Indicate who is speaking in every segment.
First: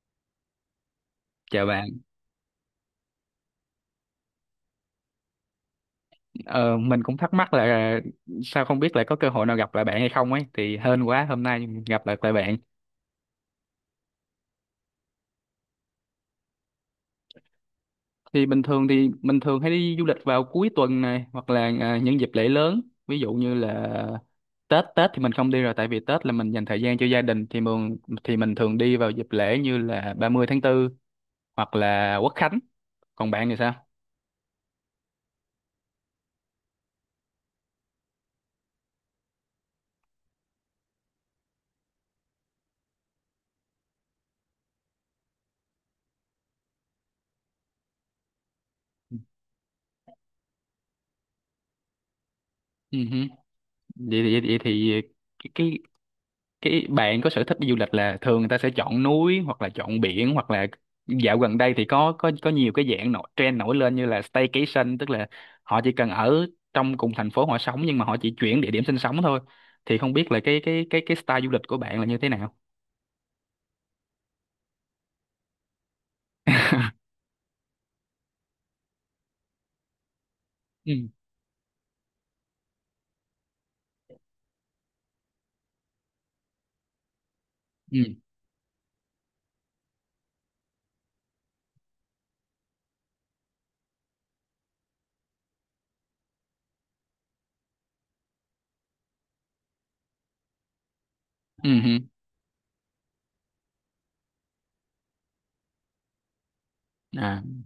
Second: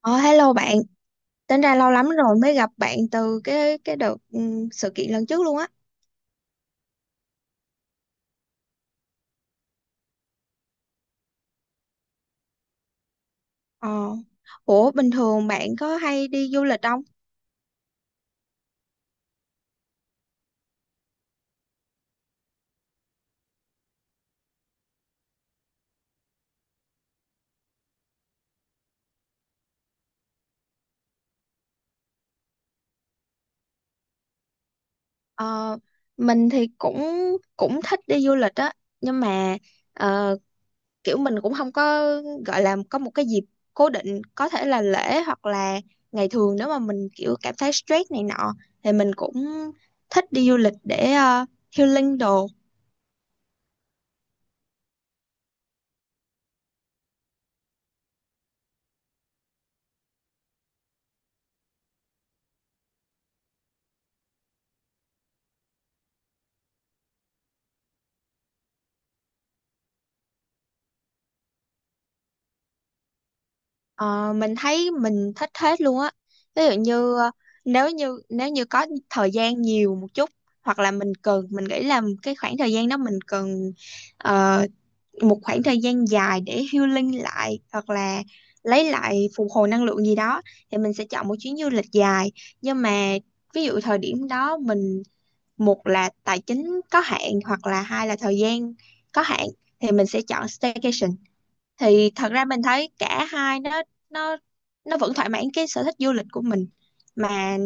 Speaker 1: Ờ, Hello bạn, tính
Speaker 2: Chào
Speaker 1: ra
Speaker 2: bạn,
Speaker 1: lâu lắm rồi mới gặp bạn từ cái đợt sự kiện lần trước luôn á.
Speaker 2: ờ, mình cũng thắc mắc là sao không biết là có cơ hội nào gặp lại bạn hay không ấy thì hên quá hôm nay gặp lại lại bạn.
Speaker 1: Ờ, Ủa bình thường bạn có hay đi du lịch không?
Speaker 2: Thì bình thường thì mình thường hay đi du lịch vào cuối tuần này hoặc là những dịp lễ lớn, ví dụ như là Tết Tết thì mình không đi rồi tại vì Tết là mình dành thời gian cho gia đình thì mình thường đi vào dịp lễ như là 30 tháng 4 hoặc là Quốc Khánh. Còn bạn thì sao?
Speaker 1: Ờ, mình thì cũng cũng thích đi du lịch á, nhưng mà ờ, kiểu mình cũng không có gọi là có một cái dịp cố định, có thể là lễ hoặc là ngày thường nếu mà mình kiểu cảm thấy stress này nọ thì mình cũng thích đi du lịch để healing đồ.
Speaker 2: Ừ hử. Vậy thì cái cái bạn có sở thích đi du lịch là thường người ta sẽ chọn núi hoặc là chọn biển hoặc là dạo gần đây thì có nhiều cái dạng nổi trend nổi lên như là staycation, tức là họ chỉ cần ở trong cùng thành phố họ sống nhưng mà họ chỉ chuyển địa điểm sinh sống thôi thì không biết là cái style du lịch của bạn là như thế nào.
Speaker 1: Ờ, mình thấy mình thích hết luôn á. Ví dụ như nếu như có thời gian nhiều một chút hoặc là
Speaker 2: Ừ
Speaker 1: mình cần, mình nghĩ là cái khoảng thời gian đó mình cần ờ, một khoảng thời gian dài để healing lại hoặc
Speaker 2: ừ
Speaker 1: là lấy lại phục hồi năng lượng gì đó thì mình sẽ chọn một chuyến du lịch dài. Nhưng mà ví dụ thời điểm đó mình một là tài chính có hạn hoặc là hai là thời gian có hạn thì mình sẽ chọn staycation.
Speaker 2: ừ ừ.
Speaker 1: Thì thật ra mình thấy cả hai nó nó nó vẫn thỏa mãn cái sở thích du lịch của mình,
Speaker 2: À.
Speaker 1: mà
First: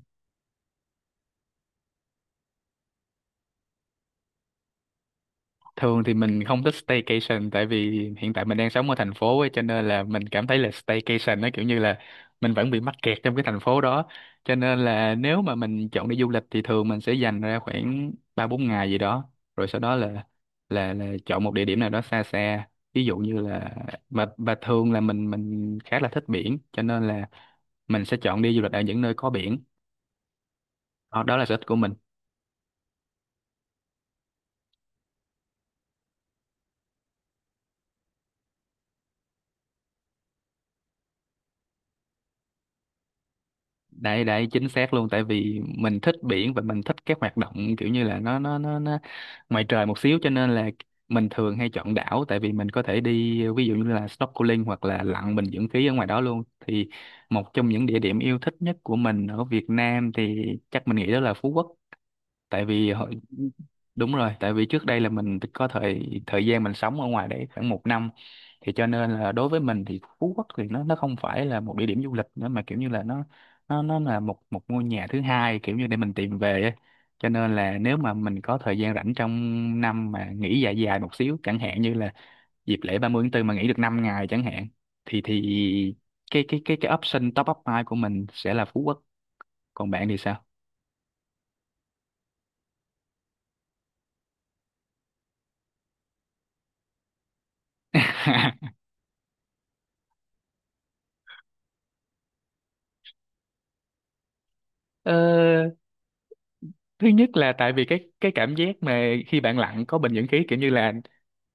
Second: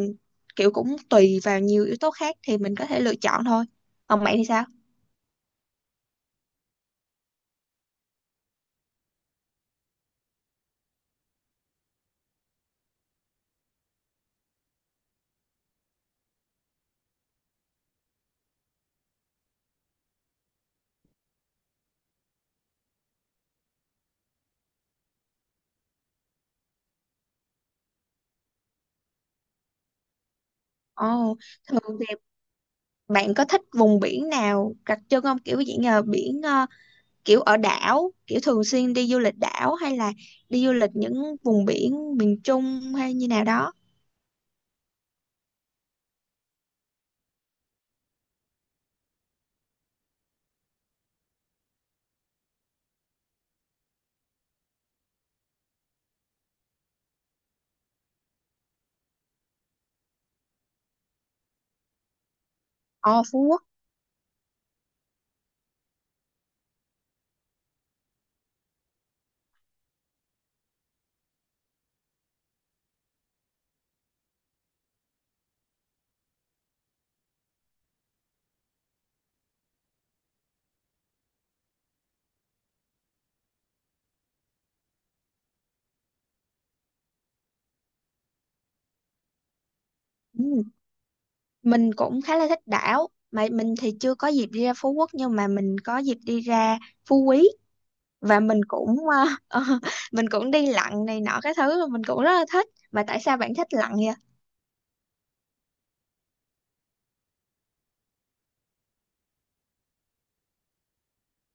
Speaker 1: kiểu cũng tùy vào nhiều yếu tố khác thì mình có thể lựa chọn thôi. Còn bạn thì sao?
Speaker 2: Thường thì mình không thích staycation tại vì hiện tại mình đang sống ở thành phố ấy, cho nên là mình cảm thấy là staycation nó kiểu như là mình vẫn bị mắc kẹt trong cái thành phố đó. Cho nên là nếu mà mình chọn đi du lịch thì thường mình sẽ dành ra khoảng 3 4 ngày gì đó. Rồi sau đó là chọn một địa điểm nào đó xa xa. Ví dụ như là và thường là mình khá là thích biển cho nên là mình sẽ chọn đi du lịch ở những nơi có biển. Đó,
Speaker 1: Ồ,
Speaker 2: đó là sở thích của mình.
Speaker 1: thường thì bạn có thích vùng biển nào đặc trưng không, kiểu dạng là biển kiểu ở đảo, kiểu thường xuyên đi du lịch đảo hay là đi du lịch những vùng biển miền Trung hay như nào đó?
Speaker 2: Đấy đấy chính xác luôn tại vì mình thích biển và mình thích các hoạt động kiểu như là nó ngoài trời một xíu cho nên là mình thường hay chọn đảo tại vì mình có thể đi ví dụ như là snorkeling hoặc là lặn bình dưỡng khí ở ngoài đó luôn thì một trong những địa điểm yêu thích nhất của mình ở Việt Nam thì chắc mình nghĩ đó là Phú Quốc. tại vì hồi,
Speaker 1: Ồ, Phú Quốc.
Speaker 2: Đúng rồi, tại vì trước đây là mình có thời thời gian mình sống ở ngoài đấy khoảng 1 năm thì cho nên là đối với mình thì Phú Quốc thì nó không phải là một địa điểm du lịch nữa mà kiểu như là nó là một một ngôi nhà thứ hai kiểu như để mình tìm về ấy. Cho nên là nếu mà mình có thời gian rảnh trong năm mà nghỉ dài dài một xíu chẳng hạn như là dịp lễ 30/4 mà nghỉ được 5 ngày chẳng hạn thì cái option top up hai của mình sẽ là Phú Quốc. Còn bạn thì sao?
Speaker 1: Ừ, mình cũng khá là thích đảo mà mình thì chưa có dịp đi ra Phú Quốc, nhưng mà mình có dịp đi ra Phú Quý. Và mình cũng mình cũng đi lặn này nọ cái thứ mình cũng rất là thích. Mà tại sao bạn thích lặn vậy?
Speaker 2: Ờ, thứ nhất là tại vì cái cảm giác mà khi bạn lặn có bình dưỡng khí kiểu như là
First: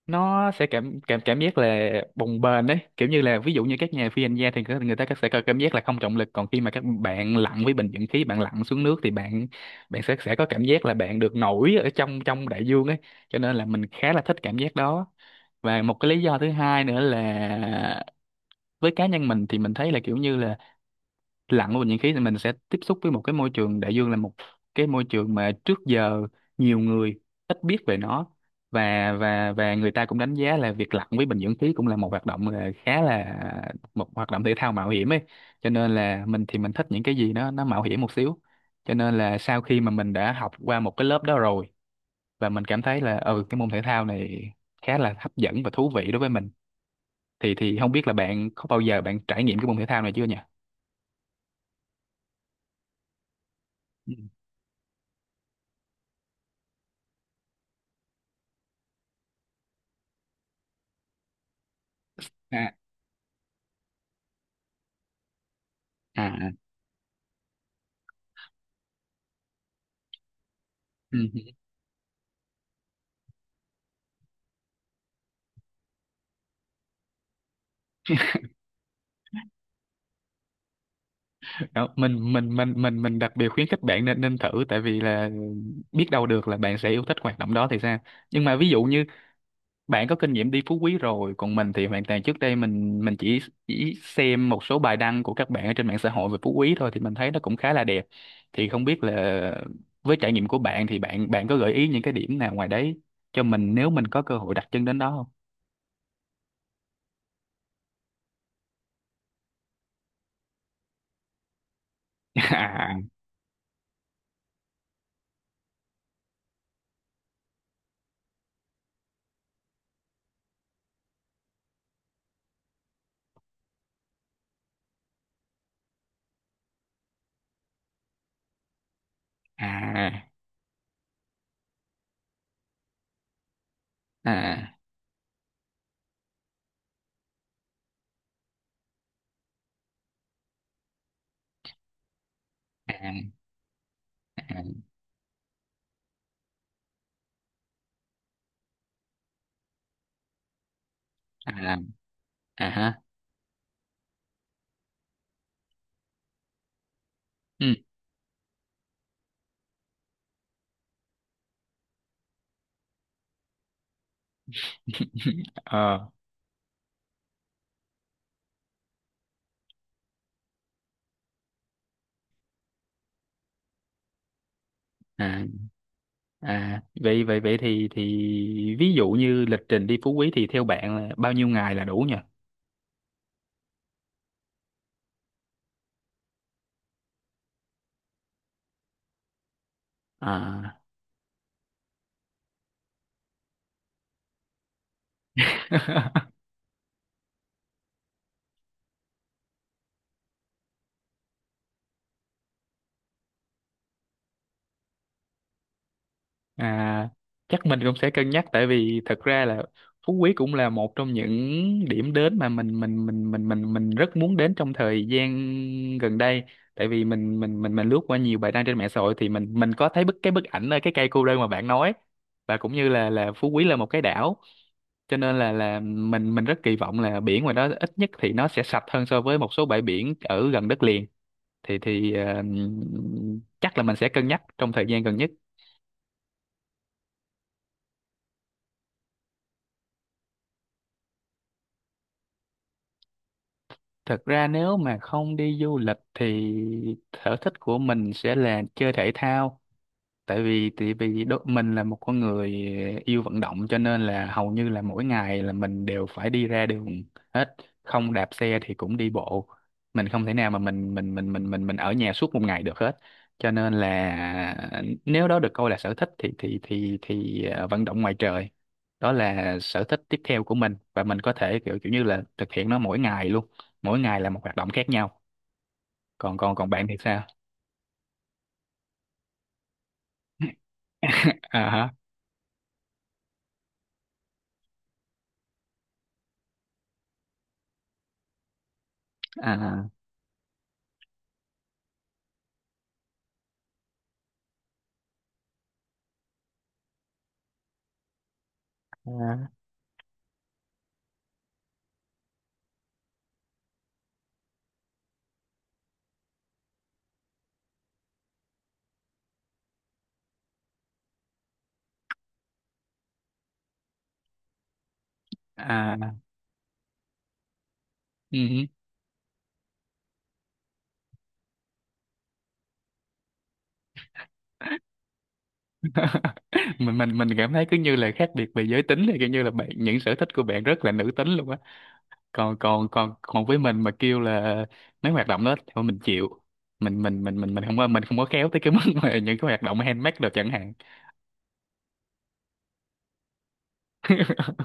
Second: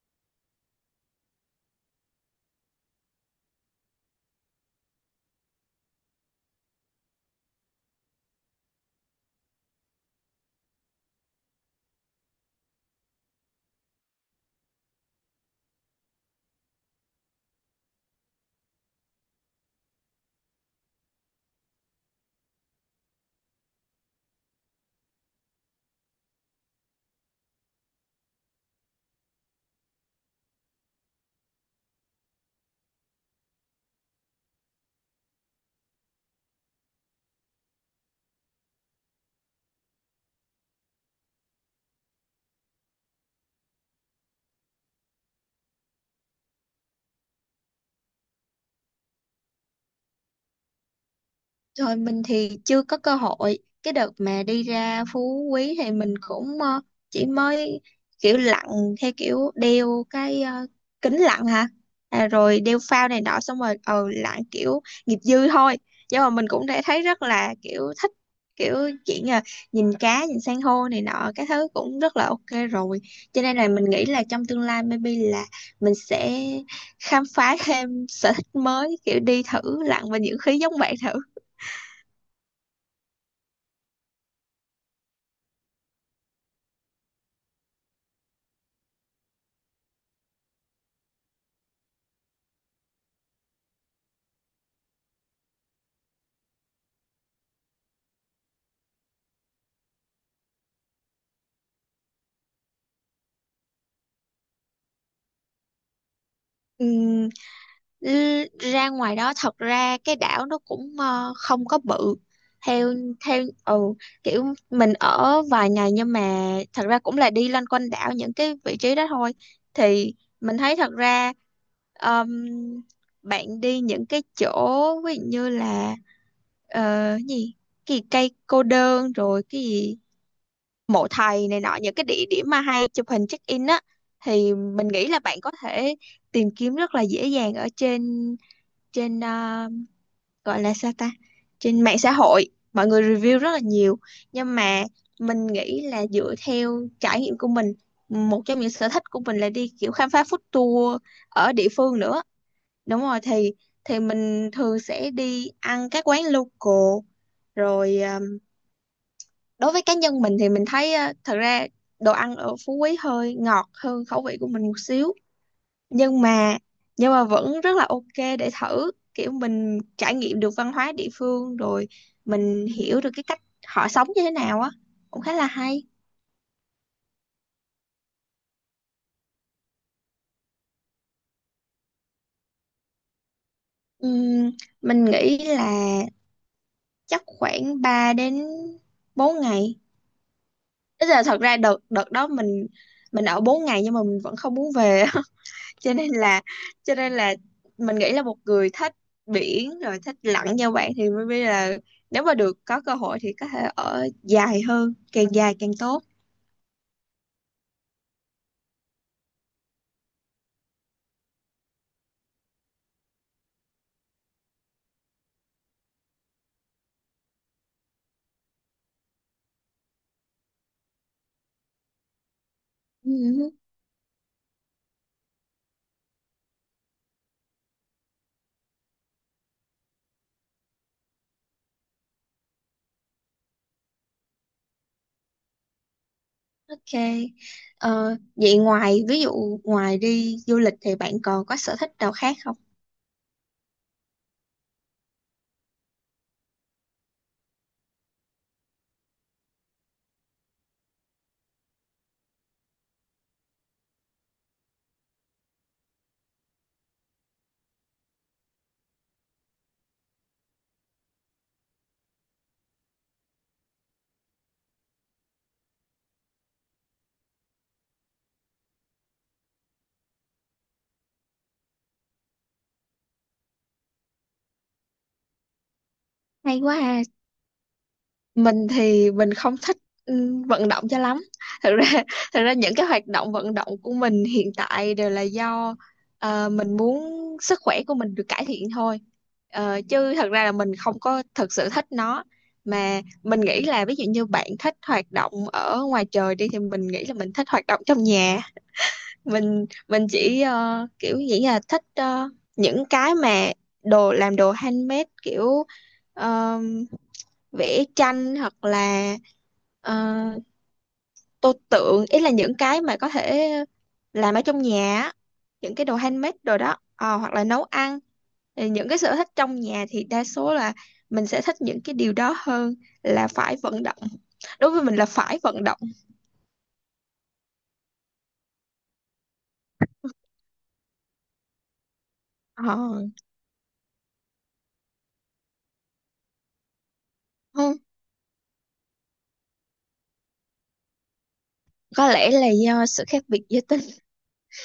Speaker 2: nó sẽ cảm cảm cảm giác là bồng bềnh đấy, kiểu như là ví dụ như các nhà phi hành gia thì người người ta sẽ có cảm giác là không trọng lực, còn khi mà các bạn lặn với bình dưỡng khí bạn lặn xuống nước thì bạn bạn sẽ có cảm giác là bạn được nổi ở trong trong đại dương ấy, cho nên là mình khá là thích cảm giác đó. Và một cái lý do thứ hai nữa là với cá nhân mình thì mình thấy là kiểu như là lặn vào bình nhiệt khí thì mình sẽ tiếp xúc với một cái môi trường đại dương là một cái môi trường mà trước giờ nhiều người ít biết về nó, và người ta cũng đánh giá là việc lặn với bình dưỡng khí cũng là một hoạt động là khá là một hoạt động thể thao mạo hiểm ấy, cho nên là mình thì mình thích những cái gì nó mạo hiểm một xíu. Cho nên là sau khi mà mình đã học qua một cái lớp đó rồi và mình cảm thấy là cái môn thể thao này khá là hấp dẫn và thú vị đối với mình thì không biết là bạn có bao giờ bạn trải nghiệm cái môn thể thao này chưa nhỉ?
Speaker 1: Rồi, mình thì chưa có cơ hội. Cái đợt
Speaker 2: Ừ.
Speaker 1: mà đi ra Phú Quý thì mình cũng chỉ mới kiểu lặn theo kiểu đeo cái kính lặn hả? À, rồi
Speaker 2: À
Speaker 1: đeo phao này nọ xong rồi lặn kiểu nghiệp dư thôi. Nhưng
Speaker 2: à
Speaker 1: mà mình
Speaker 2: à.
Speaker 1: cũng đã thấy rất là kiểu thích, kiểu chuyện là nhìn cá, nhìn san hô này
Speaker 2: Ừ.
Speaker 1: nọ cái thứ cũng rất là ok rồi. Cho nên là mình nghĩ là trong tương lai maybe là mình sẽ khám phá thêm sở thích mới, kiểu đi thử lặn và những khí giống bạn thử.
Speaker 2: Đó, mình đặc biệt khuyến khích bạn nên nên thử tại vì là biết đâu được là bạn sẽ yêu thích hoạt động đó thì sao. Nhưng mà ví dụ như bạn có kinh nghiệm đi Phú Quý rồi còn mình thì hoàn toàn trước đây mình chỉ xem một số bài đăng của các bạn ở trên mạng xã hội về Phú Quý thôi thì mình thấy nó cũng khá là đẹp thì không biết là với trải nghiệm của bạn thì bạn bạn có gợi ý những cái điểm nào ngoài đấy cho mình nếu mình có cơ hội đặt chân đến đó không?
Speaker 1: Ừm, ra ngoài đó thật ra cái đảo nó cũng không có bự theo
Speaker 2: À
Speaker 1: theo ừ kiểu mình ở vài ngày, nhưng mà thật ra cũng là đi loanh quanh đảo những cái vị trí đó thôi. Thì mình thấy thật ra ờm, bạn đi những cái chỗ ví dụ như là ờ, gì cái gì cây cô đơn rồi cái gì
Speaker 2: à
Speaker 1: mộ thầy này nọ, những cái địa điểm mà hay chụp hình check in á, thì
Speaker 2: à
Speaker 1: mình nghĩ là bạn có thể tìm kiếm rất là dễ dàng ở trên trên ờ, gọi là sao ta, trên mạng xã hội mọi người
Speaker 2: à
Speaker 1: review rất là nhiều. Nhưng mà mình nghĩ là dựa theo trải nghiệm của mình, một trong những sở thích của mình là đi kiểu khám phá food tour ở địa
Speaker 2: à à,
Speaker 1: phương nữa.
Speaker 2: à, ha.
Speaker 1: Đúng rồi, thì mình thường sẽ đi ăn các quán local
Speaker 2: Ừ.
Speaker 1: rồi. Ờ, Đối với cá nhân mình thì mình thấy thật ra đồ ăn ở Phú Quý hơi ngọt hơn khẩu vị của mình một xíu.
Speaker 2: Ờ
Speaker 1: Nhưng mà nhưng mà vẫn rất là ok để thử, kiểu mình trải nghiệm được văn hóa địa phương rồi mình hiểu được cái cách họ sống như thế nào á, cũng khá
Speaker 2: à
Speaker 1: là hay.
Speaker 2: vậy vậy vậy thì ví dụ như lịch trình đi Phú Quý thì theo bạn là bao nhiêu ngày là đủ nhỉ?
Speaker 1: Ừm, mình nghĩ là chắc khoảng 3 đến 4 ngày.
Speaker 2: À.
Speaker 1: Tức là thật ra đợt đợt đó mình ở 4 ngày nhưng mà mình vẫn không muốn về. cho nên là cho nên là mình nghĩ là một người thích biển rồi thích lặn như bạn thì mới biết là nếu mà được có cơ hội thì có thể ở dài hơn, càng dài càng tốt.
Speaker 2: À, chắc mình cũng sẽ cân nhắc tại vì thật ra là Phú Quý cũng là một trong những điểm đến mà mình rất muốn đến trong thời gian gần đây tại vì mình lướt qua nhiều bài đăng trên mạng xã hội thì mình có thấy bức ảnh ở cái cây cô đơn mà bạn nói, và cũng như là Phú
Speaker 1: Ừ,
Speaker 2: Quý là một cái đảo cho nên là mình rất kỳ vọng là biển ngoài đó ít nhất thì nó sẽ sạch hơn so với một số bãi biển ở gần đất liền thì chắc là mình sẽ cân nhắc trong thời gian gần nhất.
Speaker 1: ok. Vậy ngoài ví dụ ngoài đi du lịch thì bạn còn có sở thích nào khác không?
Speaker 2: Thật ra nếu mà không đi du lịch thì sở thích của mình sẽ là chơi thể thao tại vì mình là một con người yêu vận động cho nên là hầu như là mỗi ngày là mình đều phải đi ra đường hết, không đạp xe thì cũng đi bộ, mình không thể nào mà ở nhà suốt một ngày được hết cho nên là nếu đó được coi là sở thích thì vận động ngoài trời, đó là sở thích tiếp theo của mình và mình có thể kiểu kiểu như là thực hiện nó mỗi ngày luôn, mỗi ngày là một hoạt động khác nhau. Còn còn
Speaker 1: Hay
Speaker 2: Còn
Speaker 1: quá
Speaker 2: bạn thì
Speaker 1: ha.
Speaker 2: sao?
Speaker 1: Mình thì mình không thích vận động cho lắm. Thật
Speaker 2: À hả?
Speaker 1: ra thật ra những cái hoạt động vận động của mình hiện tại đều là do mình muốn sức khỏe của mình được cải thiện thôi. Ờ,
Speaker 2: À
Speaker 1: chứ thật ra là mình không có thực sự thích nó. Mà mình nghĩ là ví dụ như bạn thích hoạt động ở ngoài trời đi thì mình nghĩ là mình thích hoạt động trong nhà. Mình chỉ kiểu nghĩ là thích những cái mà đồ làm đồ handmade, kiểu vẽ tranh hoặc là ờ, tô tượng, ý là những cái mà có thể làm ở trong nhà á, những cái
Speaker 2: à,
Speaker 1: đồ
Speaker 2: à.
Speaker 1: handmade đồ đó. Ờ, hoặc là nấu ăn.
Speaker 2: Ừ.
Speaker 1: Thì những cái sở thích trong nhà thì đa số là mình sẽ thích những cái điều đó hơn là phải vận động, đối với mình là phải vận động.
Speaker 2: Mình cảm thấy cứ như là khác biệt về giới tính thì kiểu như là bạn những sở thích của bạn rất là nữ tính luôn á, còn còn
Speaker 1: Ờ,
Speaker 2: còn còn với mình mà kêu là mấy hoạt động đó thì thôi mình chịu, mình không
Speaker 1: không,
Speaker 2: có khéo tới cái mức mà những cái hoạt động handmade được chẳng hạn.
Speaker 1: có lẽ là do sự khác biệt giới tính.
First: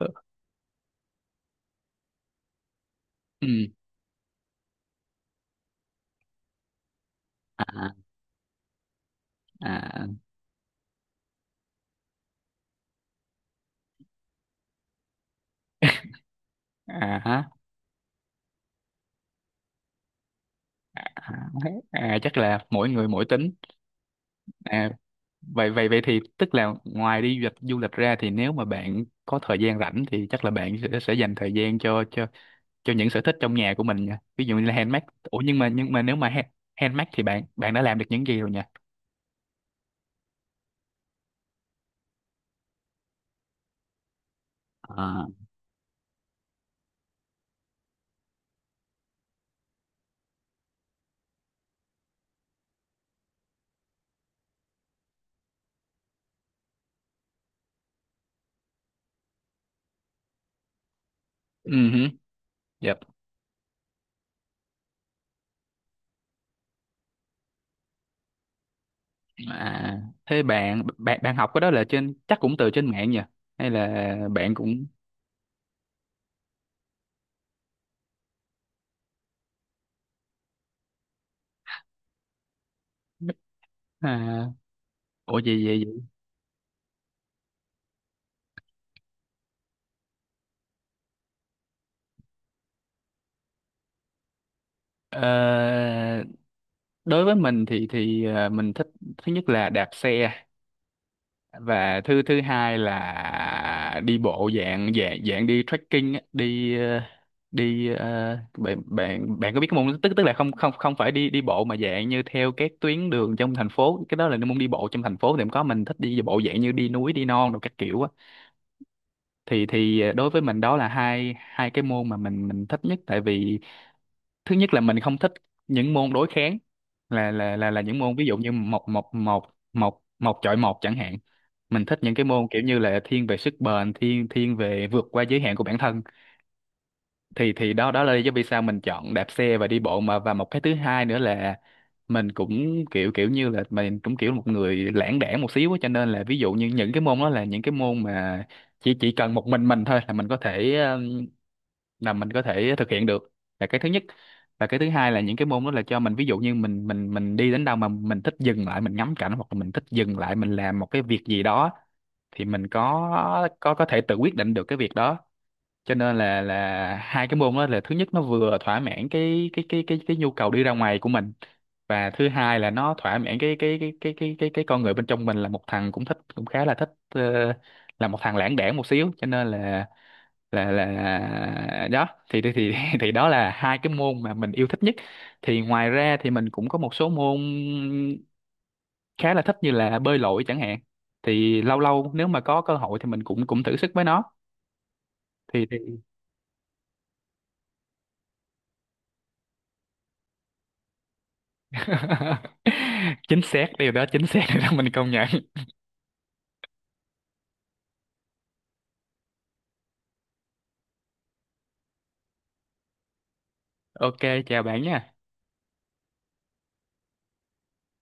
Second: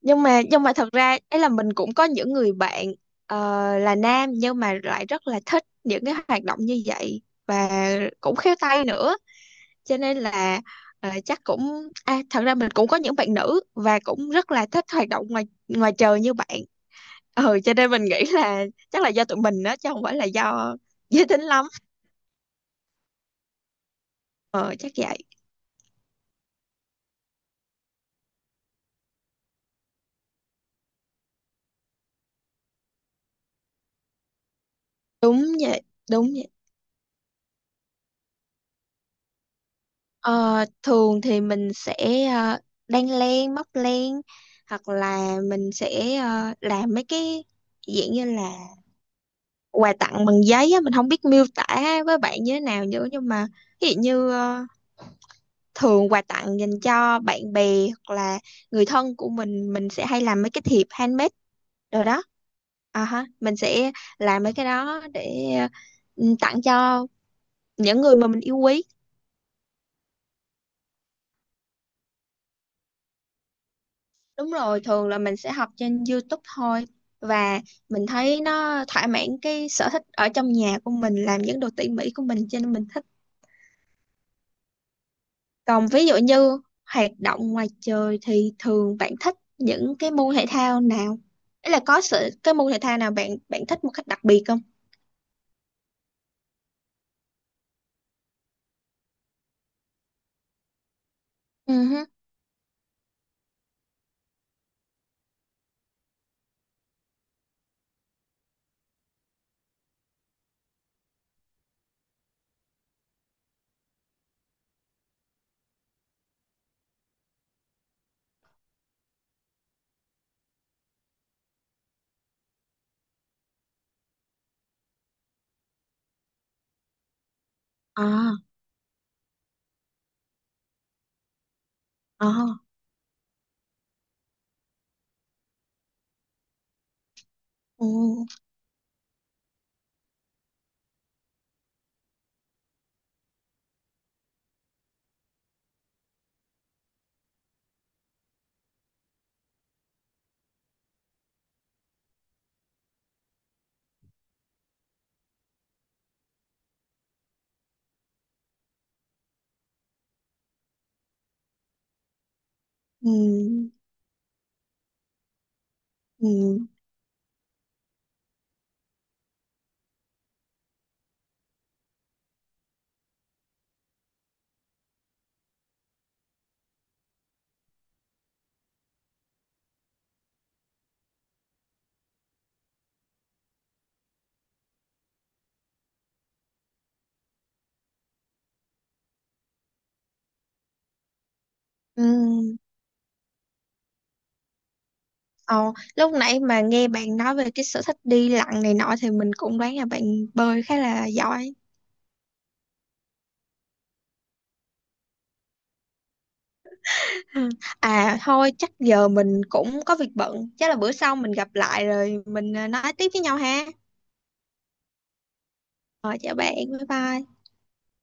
Speaker 1: Nhưng mà thật ra ấy là mình cũng có những người bạn ờ,
Speaker 2: Ừ.
Speaker 1: là nam nhưng mà lại rất là thích những cái hoạt động như vậy và
Speaker 2: À
Speaker 1: cũng khéo tay nữa. Cho
Speaker 2: à
Speaker 1: nên là chắc cũng à, thật ra mình cũng có những bạn nữ và cũng rất là thích hoạt động ngoài ngoài trời như bạn.
Speaker 2: à hả?
Speaker 1: Ừ, cho nên mình nghĩ là chắc là do tụi mình đó chứ không phải là do giới tính
Speaker 2: À,
Speaker 1: lắm.
Speaker 2: à, chắc là mỗi người mỗi tính.
Speaker 1: Ờ
Speaker 2: À
Speaker 1: chắc vậy.
Speaker 2: vậy vậy vậy thì tức là ngoài đi du lịch ra thì nếu mà bạn có thời gian rảnh thì chắc là bạn sẽ dành thời gian cho những sở thích trong nhà của mình nha, ví dụ như là handmade. Ủa,
Speaker 1: đúng vậy
Speaker 2: nhưng mà nếu
Speaker 1: đúng
Speaker 2: mà
Speaker 1: vậy
Speaker 2: handmade thì bạn bạn đã làm được những gì rồi nha?
Speaker 1: Ờ, thường thì mình sẽ ờ, đan len, móc len, hoặc
Speaker 2: À,
Speaker 1: là mình sẽ làm mấy cái dạng như là quà tặng bằng giấy á, mình không biết miêu tả với bạn như thế nào nữa. Nhưng mà ví dụ như thường quà tặng dành cho bạn bè hoặc là người thân của mình sẽ hay làm mấy cái thiệp handmade
Speaker 2: ừ
Speaker 1: rồi
Speaker 2: hử,
Speaker 1: đó.
Speaker 2: yep.
Speaker 1: À ha, mình sẽ làm mấy cái đó để tặng cho những người mà mình yêu quý.
Speaker 2: À, thế bạn bạn bạn học cái đó là trên chắc cũng từ trên mạng nhỉ, hay là
Speaker 1: Đúng
Speaker 2: bạn
Speaker 1: rồi,
Speaker 2: cũng
Speaker 1: thường là mình sẽ học trên YouTube thôi và mình thấy nó thỏa mãn cái sở thích ở trong nhà của mình, làm những đồ tỉ mỉ của mình, cho nên mình thích.
Speaker 2: à, ủa gì vậy
Speaker 1: Còn
Speaker 2: vậy?
Speaker 1: ví dụ như hoạt động ngoài trời thì thường bạn thích những cái môn thể thao nào? Ý là có sự cái môn thể thao nào bạn bạn thích một cách đặc biệt không?
Speaker 2: Ờ, đối với mình thì mình thích, thứ nhất là đạp xe
Speaker 1: Ừ
Speaker 2: và
Speaker 1: hứ.
Speaker 2: thứ thứ hai là đi bộ dạng dạng dạng đi trekking á, bạn bạn bạn có biết cái môn, tức tức là không không không phải đi đi bộ mà dạng như theo các tuyến đường trong thành phố, cái đó là môn đi bộ trong thành phố thì cũng có, mình thích đi bộ dạng như đi núi đi non đồ các kiểu á, thì đối với mình đó là hai hai cái môn mà mình thích nhất tại vì thứ nhất là mình không thích những môn đối kháng, là những môn ví
Speaker 1: À,
Speaker 2: dụ như một một một một một chọi một chẳng hạn, mình thích những cái môn
Speaker 1: à,
Speaker 2: kiểu như là thiên về sức bền, thiên thiên về vượt qua giới hạn của bản thân thì
Speaker 1: ừ,
Speaker 2: đó đó là lý do vì sao mình chọn đạp xe và đi bộ. Mà và một cái thứ hai nữa là mình cũng kiểu kiểu như là mình cũng kiểu một người lãng đãng một xíu á, cho nên là ví dụ như những cái môn đó là những cái môn mà chỉ cần một mình thôi là mình có thể, thực hiện được, là cái thứ nhất. Và cái thứ hai là những cái môn đó là cho mình ví dụ như mình đi đến đâu mà mình thích dừng lại mình ngắm cảnh hoặc là mình thích dừng lại mình làm một cái việc gì đó thì mình
Speaker 1: ừ,
Speaker 2: có thể tự quyết định được cái việc đó, cho nên là
Speaker 1: ừ,
Speaker 2: hai cái môn đó là, thứ nhất nó vừa thỏa mãn cái nhu cầu đi ra ngoài của mình, và thứ hai là nó thỏa mãn cái con người bên trong mình, là một thằng cũng thích cũng khá là thích là một thằng lãng đãng một xíu, cho nên là đó thì thì đó là hai cái môn mà mình yêu thích nhất. Thì ngoài ra thì mình cũng có một số môn khá là thích như là bơi lội chẳng hạn, thì lâu lâu nếu mà
Speaker 1: ừ.
Speaker 2: có cơ hội thì mình cũng cũng thử sức với nó. thì,
Speaker 1: Ờ,
Speaker 2: thì...
Speaker 1: lúc nãy mà nghe bạn nói về cái sở thích đi lặn này nọ thì mình cũng đoán là bạn bơi khá là giỏi.
Speaker 2: Chính xác điều đó, chính xác điều đó, mình công nhận.
Speaker 1: Ừ. À thôi chắc giờ mình cũng có việc bận. Chắc là bữa sau mình gặp lại rồi mình nói tiếp với nhau ha.
Speaker 2: Ok, chào bạn nha.
Speaker 1: Rồi, chào bạn, bye bye.